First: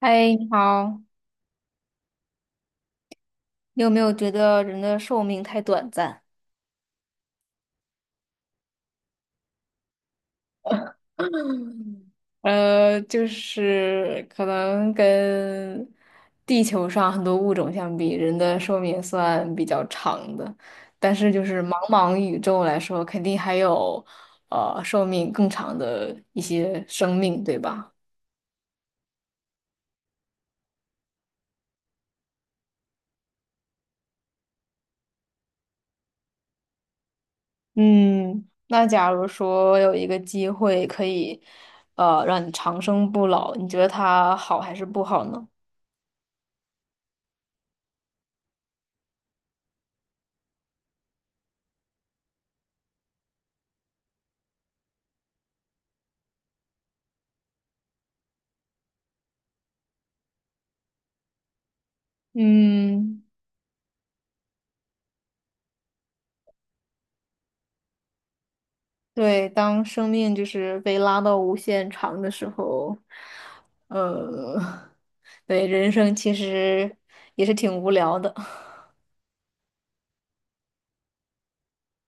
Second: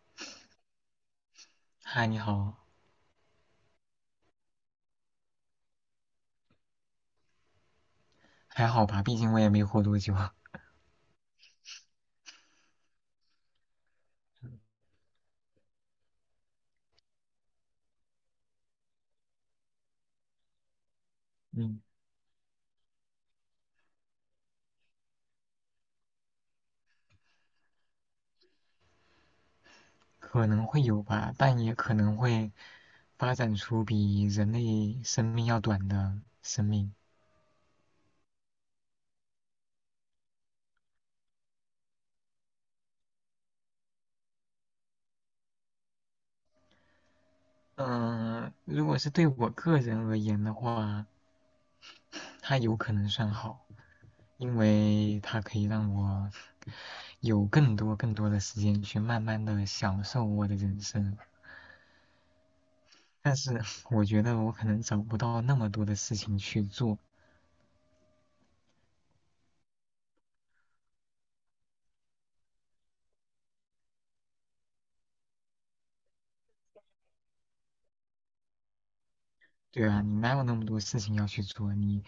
嗨，你好，嗨，你好。你有没有觉得人的寿命太短暂？还好吧？毕竟我也没活多久。就是可能跟地球上很多物种相比，人的寿命算比较长的，但是就是茫嗯，茫宇宙来说，肯定还有寿命更长的一些生命，对吧？可能会有吧，但也可能会发展出比人类生命要短的生命。嗯，那假如说有一个机会可以让你长生不老，你觉得它好还是不好呢？嗯，如果是对我个人而言的话，它有可能算好，因为它可以让我有更多更多的时间去慢慢的享受我的人生。嗯。但是我觉得我可能找不到那么多的事情去做。对，当生命就是被拉到无限长的时候，呃，对，人生其实也是挺无聊的，对啊，你哪有那么多事情要去做？你，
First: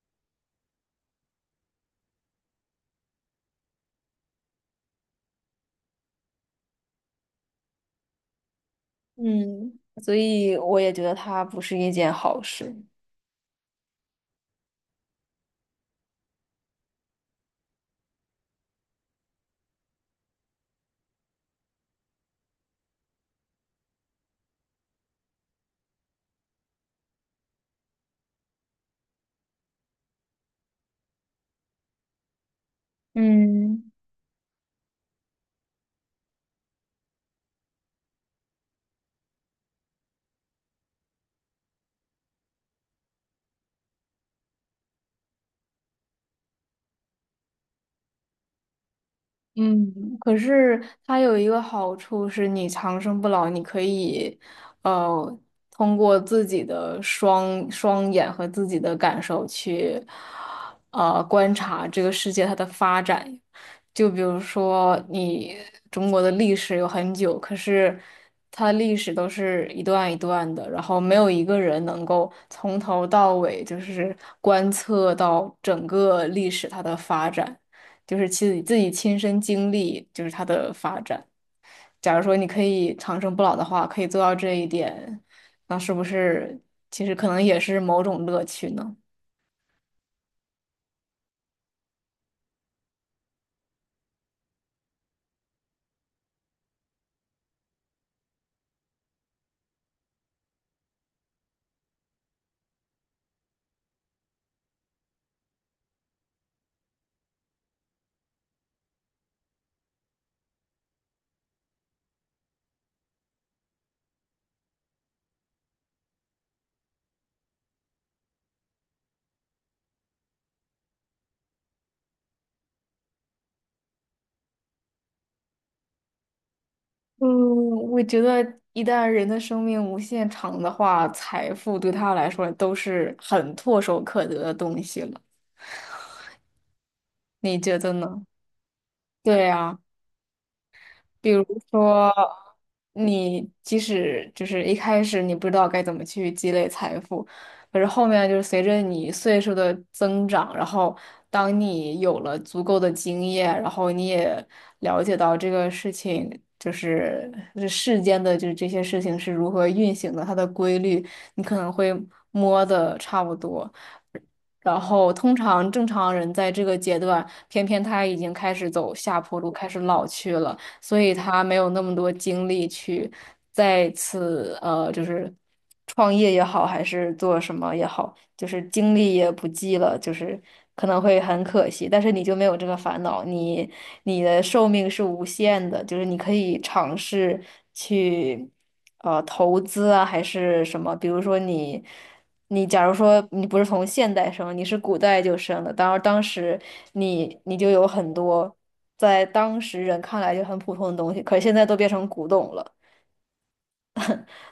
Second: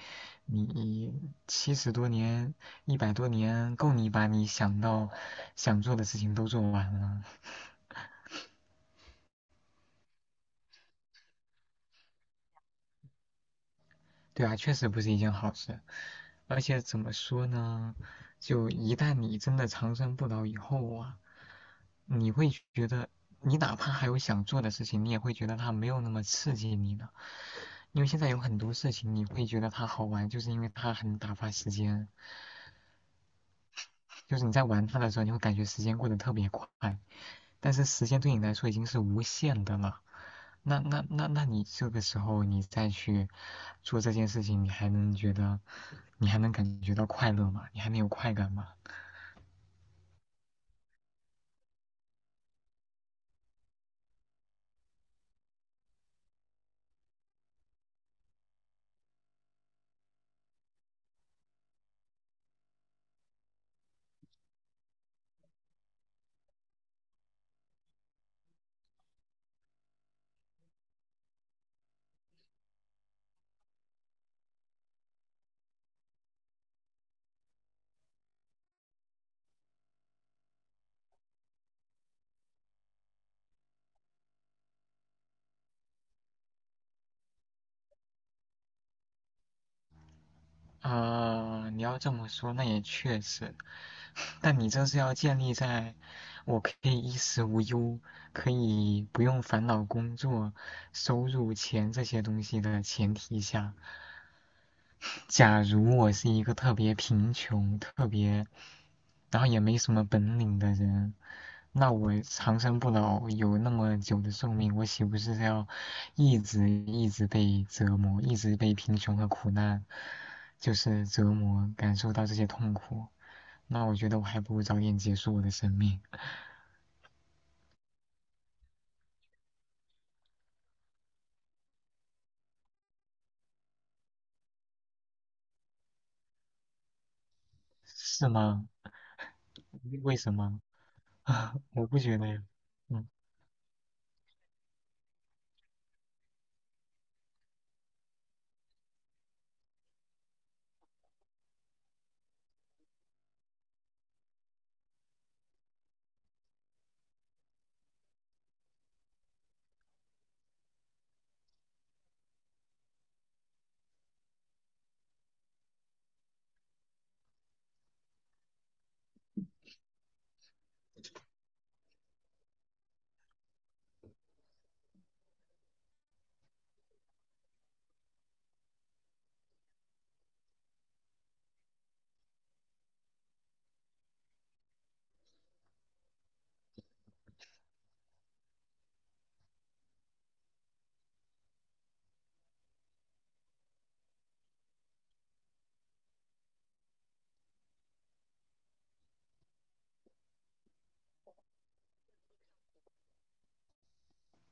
你七十多年、一百多年，够你把你想到想做的事情都做完了。嗯，所以我也觉得它不是一件好事，对啊，确实不是一件好事。而且怎么说呢？就一旦你真的长生不老以后啊，你会觉得，你哪怕还有想做的事情，你也会觉得它没有那么刺激你了。因为现在有很多事情，你会觉得它好玩，就是因为它很打发时间。嗯。就是你在玩它的时候，你会感觉时间过得特别快。但是时间对你来说已经是无限的了。那你这个时候你再去做这件事情，你还能觉得，你还能感觉到快乐吗？你还能有快感吗？嗯，可是它有一个好处是，你长生不老，你可以，呃，通过自己的双眼和自己的感受去，观察这个世界它的发展。就比如说，你中国的历史有很久，可是它的历史都是一段一段的，然后没有一个人能够从头到尾就是观测到整个历史它的发展。就是自己亲身经历，就是它的发展。假如说你可以长生不老的话，可以做到这一点，那是不是其实可能也是某种乐趣呢？啊，你要这么说，那也确实，但你这是要建立在我可以衣食无忧，可以不用烦恼工作、收入、钱这些东西的前提下。假如我是一个特别贫穷、特别，然后也没什么本领的人，那我长生不老有那么久的寿命，我岂不是要一直一直被折磨，一直被贫穷和苦难就是折磨，感受到这些痛苦？那我觉得我还不如早点结束我的生命。嗯，我觉得一旦人的生命无限长的话，财富对他来说都是很唾手可得的东西了。你觉得呢？是吗？对呀。为什么？比如 我不说，觉得呀。嗯。你即使就是一开始你不知道该怎么去积累财富，可是后面就是随着你岁数的增长，然后当你有了足够的经验，然后你也了解到这个事情就是这世间的就是这些事情是如何运行的，它的规律，你可能会摸的差不多。然后，通常正常人在这个阶段，偏偏他已经开始走下坡路，开始老去了。所以他没有那么多精力去再次就是创业也好，还是做什么也好，就是精力也不济了，就是可能会很可惜。但是你就没有这个烦恼，你的寿命是无限的，就是你可以尝试去投资啊，还是什么，比如说你。你假如说你不是从现代生，你是古代就生的，当然当时你就有很多在当时人看来就很普通的东西，可是现在都变成古董了。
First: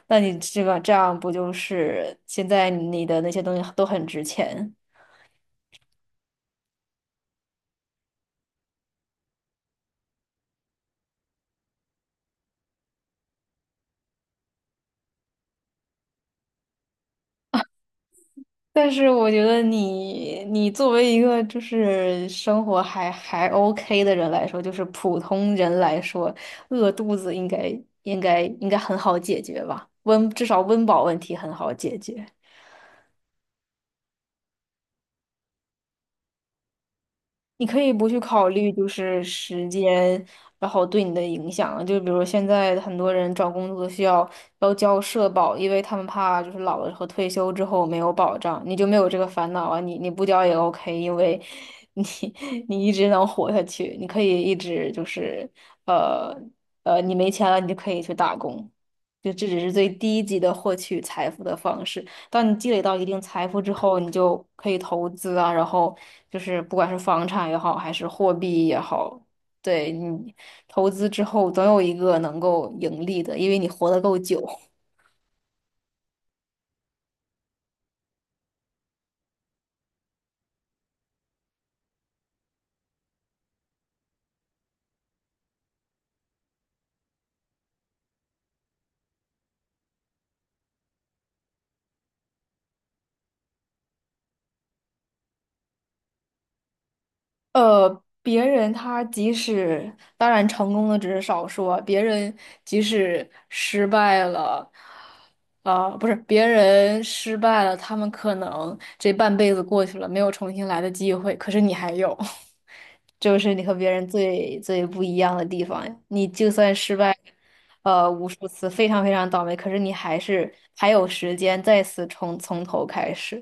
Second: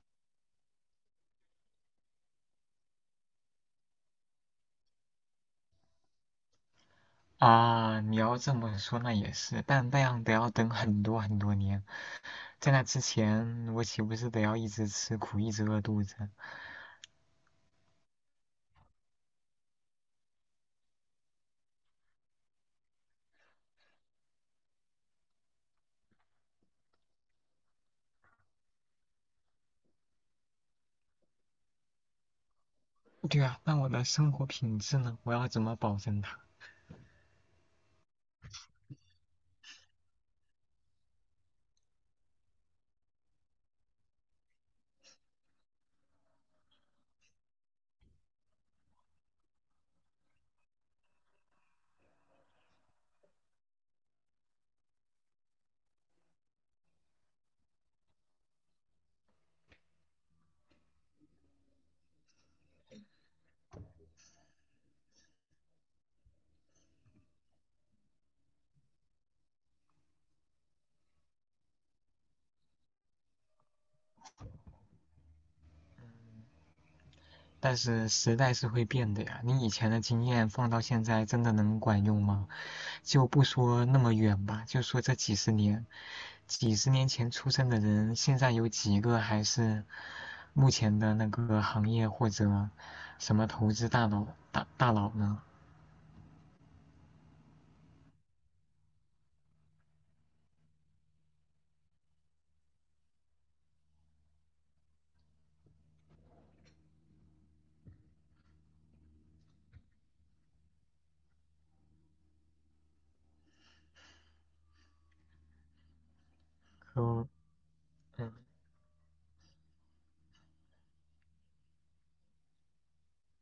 那你这个这样不就是现在你的那些东西都很值钱？啊，你要这么说那也是，但那样得要等很多很多年，在那之前我岂不是得要一直吃苦，一直饿肚子？但是我觉得你作为一个就是生活还 OK 的人来说，就是普通人来说，饿肚子应该很好解决吧？至少温饱问题很好解决。对啊，那我的生活品质呢？我要怎么保证它？你可以不去考虑就是时间，然后对你的影响。就比如说现在很多人找工作需要交社保，因为他们怕就是老了和退休之后没有保障，你就没有这个烦恼啊。你不交也 OK，因为你 你一直能活下去，你可以一直就是呃你没钱了，你就可以去打工。就这只是最低级的获取财富的方式。当你积累到一定财富之后，你就可以投资啊，然后就是不管是房产也好，还是货币也好，对你投资之后总有一个能够盈利的，因为你活得够久。但是时代是会变的呀，你以前的经验放到现在真的能管用吗？就不说那么远吧，就说这几十年，几十年前出生的人，现在有几个还是目前的那个行业或者什么投资大佬呢？别人他即使当然成功的只是少数啊，别人即使失败了，啊、不是别人失败了，他们可能这半辈子过去了，没有重新来的机会，可是你还有，这就是你和别人最最不一样的地方呀。你就算失可败，无嗯，数次，非常非常倒霉，可是你还有时间再次从头开始。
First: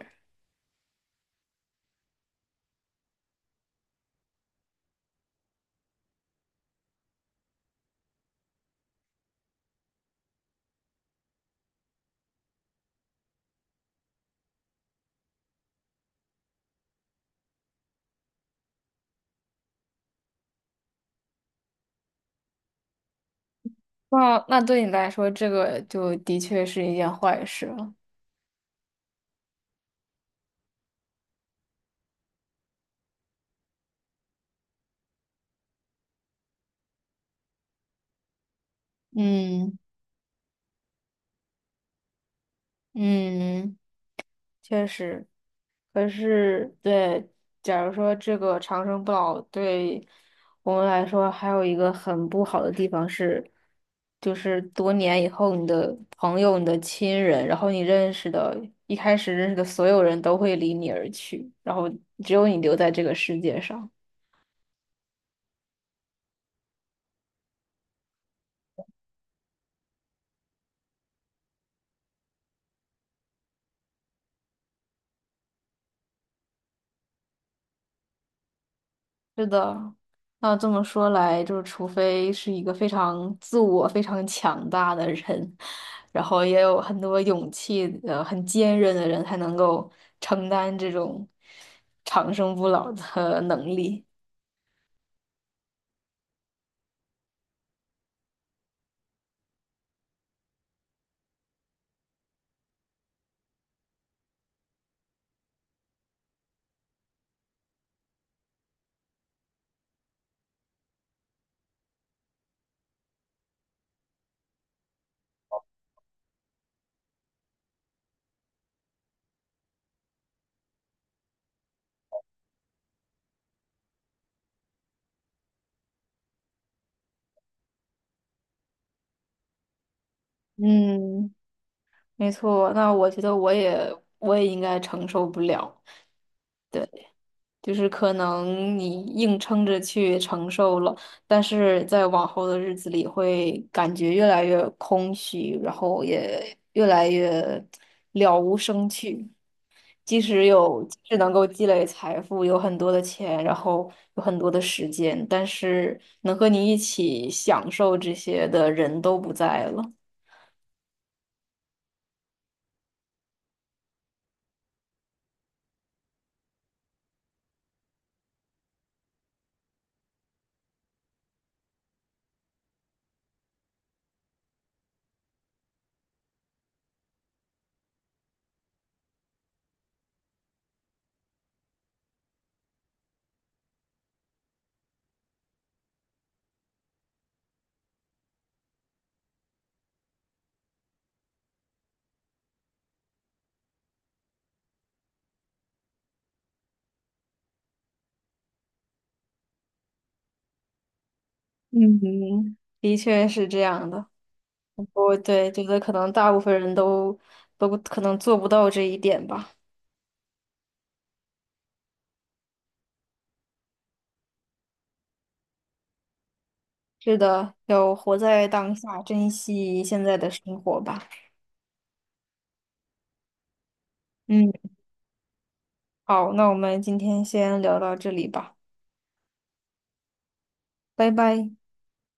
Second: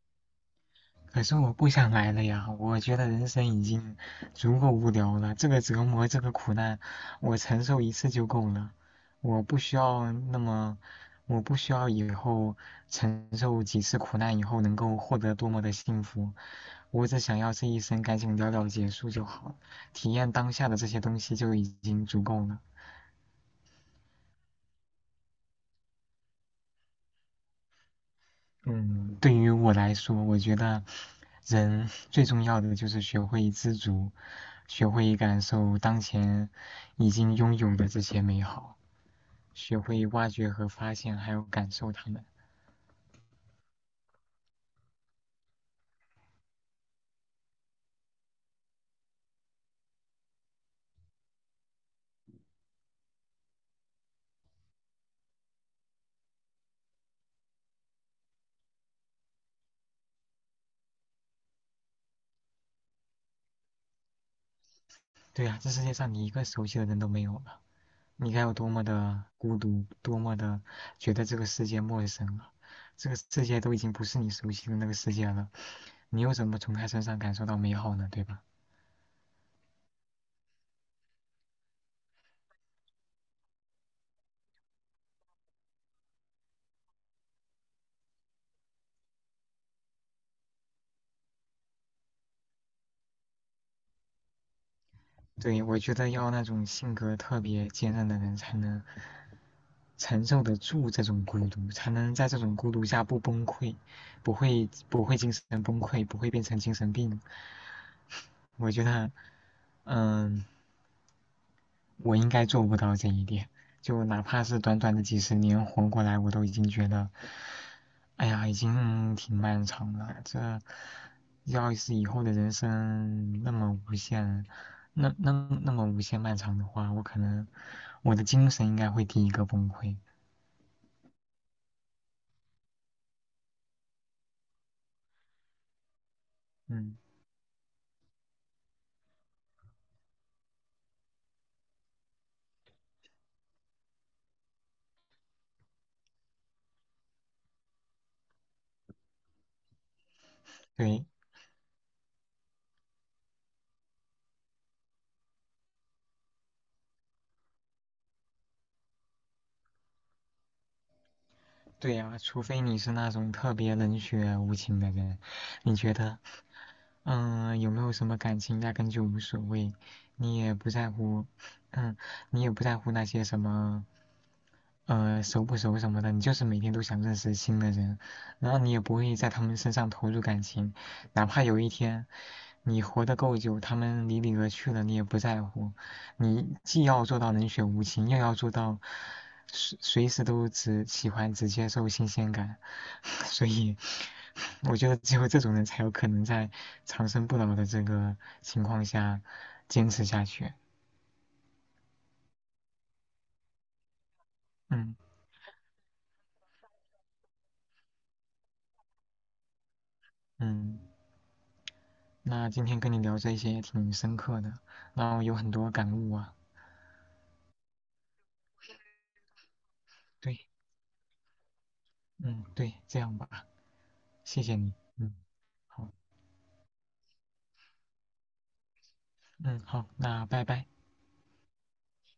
可是我不想来了呀，我觉得人生已经足够无聊了，这个折磨，这个苦难，我承受一次就够了，我不需要那么，我不需要以后承受几次苦难以后能够获得多么的幸福，我只想要这一生赶紧了了结束就好，体验当下的这些东西就已经足够了。那对你来说，这个就的确是一件坏事了。嗯，对于我来说，我觉得人最重要的就是学会知足，学会感受当前已经拥有的这些美好，学嗯会挖掘和发现，还有感受它们。嗯，确实。可是，对，假如说这个长生不老对我们来说，还有一个很不好的地方是，就是多年以后，你的朋友、你的亲人，然后你认识的，一开始认识的所有人都会离你而去，然后只有你留在这个世界上。对呀，这世界上你一个熟悉的人都没有了，你该有多么的孤独，多么的觉得这个世界陌生了。这个世界都已经不是你熟悉的那个世界了，你又怎么从他身上感受到美好呢？对吧？是的，那这么说来，就是除非是一个非常自我、非常强大的人，然后也有很多勇气、很坚韧的人，才能够承担这种长生不老的能力。对，我觉得要那种性格特别坚韧的人才能承受得住这种孤独，才能在这种孤独下不崩溃，不会不会精神崩溃，不会变成精神病。我觉得，嗯，我应该做不到这一点。就哪怕是短短的几十年活过来，我都已经觉得，哎呀，已经挺漫长了。这要是以后的人生那么无限，那那么无限漫长的话，我可能我的精神应该会第一个崩溃。嗯，没错。那我觉得我也应该承受不了。对。嗯。就是可能你硬撑着去承受了，但是在往后的日子里会感觉越来越空虚，然后也越来越了无生趣。即使有，即对，使能够积累财富，有很多的钱，然后有很多的时间，但是能和你一起享受这些的人都不在了。对呀，除非你是那种特别冷血无情的人。你觉得，嗯，有没有什么感情压根就无所谓，你也不在乎，嗯，你也不在乎那些什么，熟不熟什么的，你就是每天都想认识新的人，然后你也不会在他们身上投入感情，哪怕有一天你活得够久，他们离你而去了，你也不在乎。你既要做到冷血无情，又要做到随时都只喜欢只接受新鲜感，所以我觉得只有这种人才有可能在长生不老的这个情况下坚持下去。嗯，的确是这样的。嗯我觉得可能大部分人都可能做不到这一点吧。嗯，那今天跟你聊这些也挺深刻的，然后有很多感悟啊。是的，要活在当下，珍惜现在的对，生活吧。嗯对，这样吧，谢嗯，谢你。嗯，好，好，那我们今天先聊到这里吧，嗯好，那拜拜。拜拜。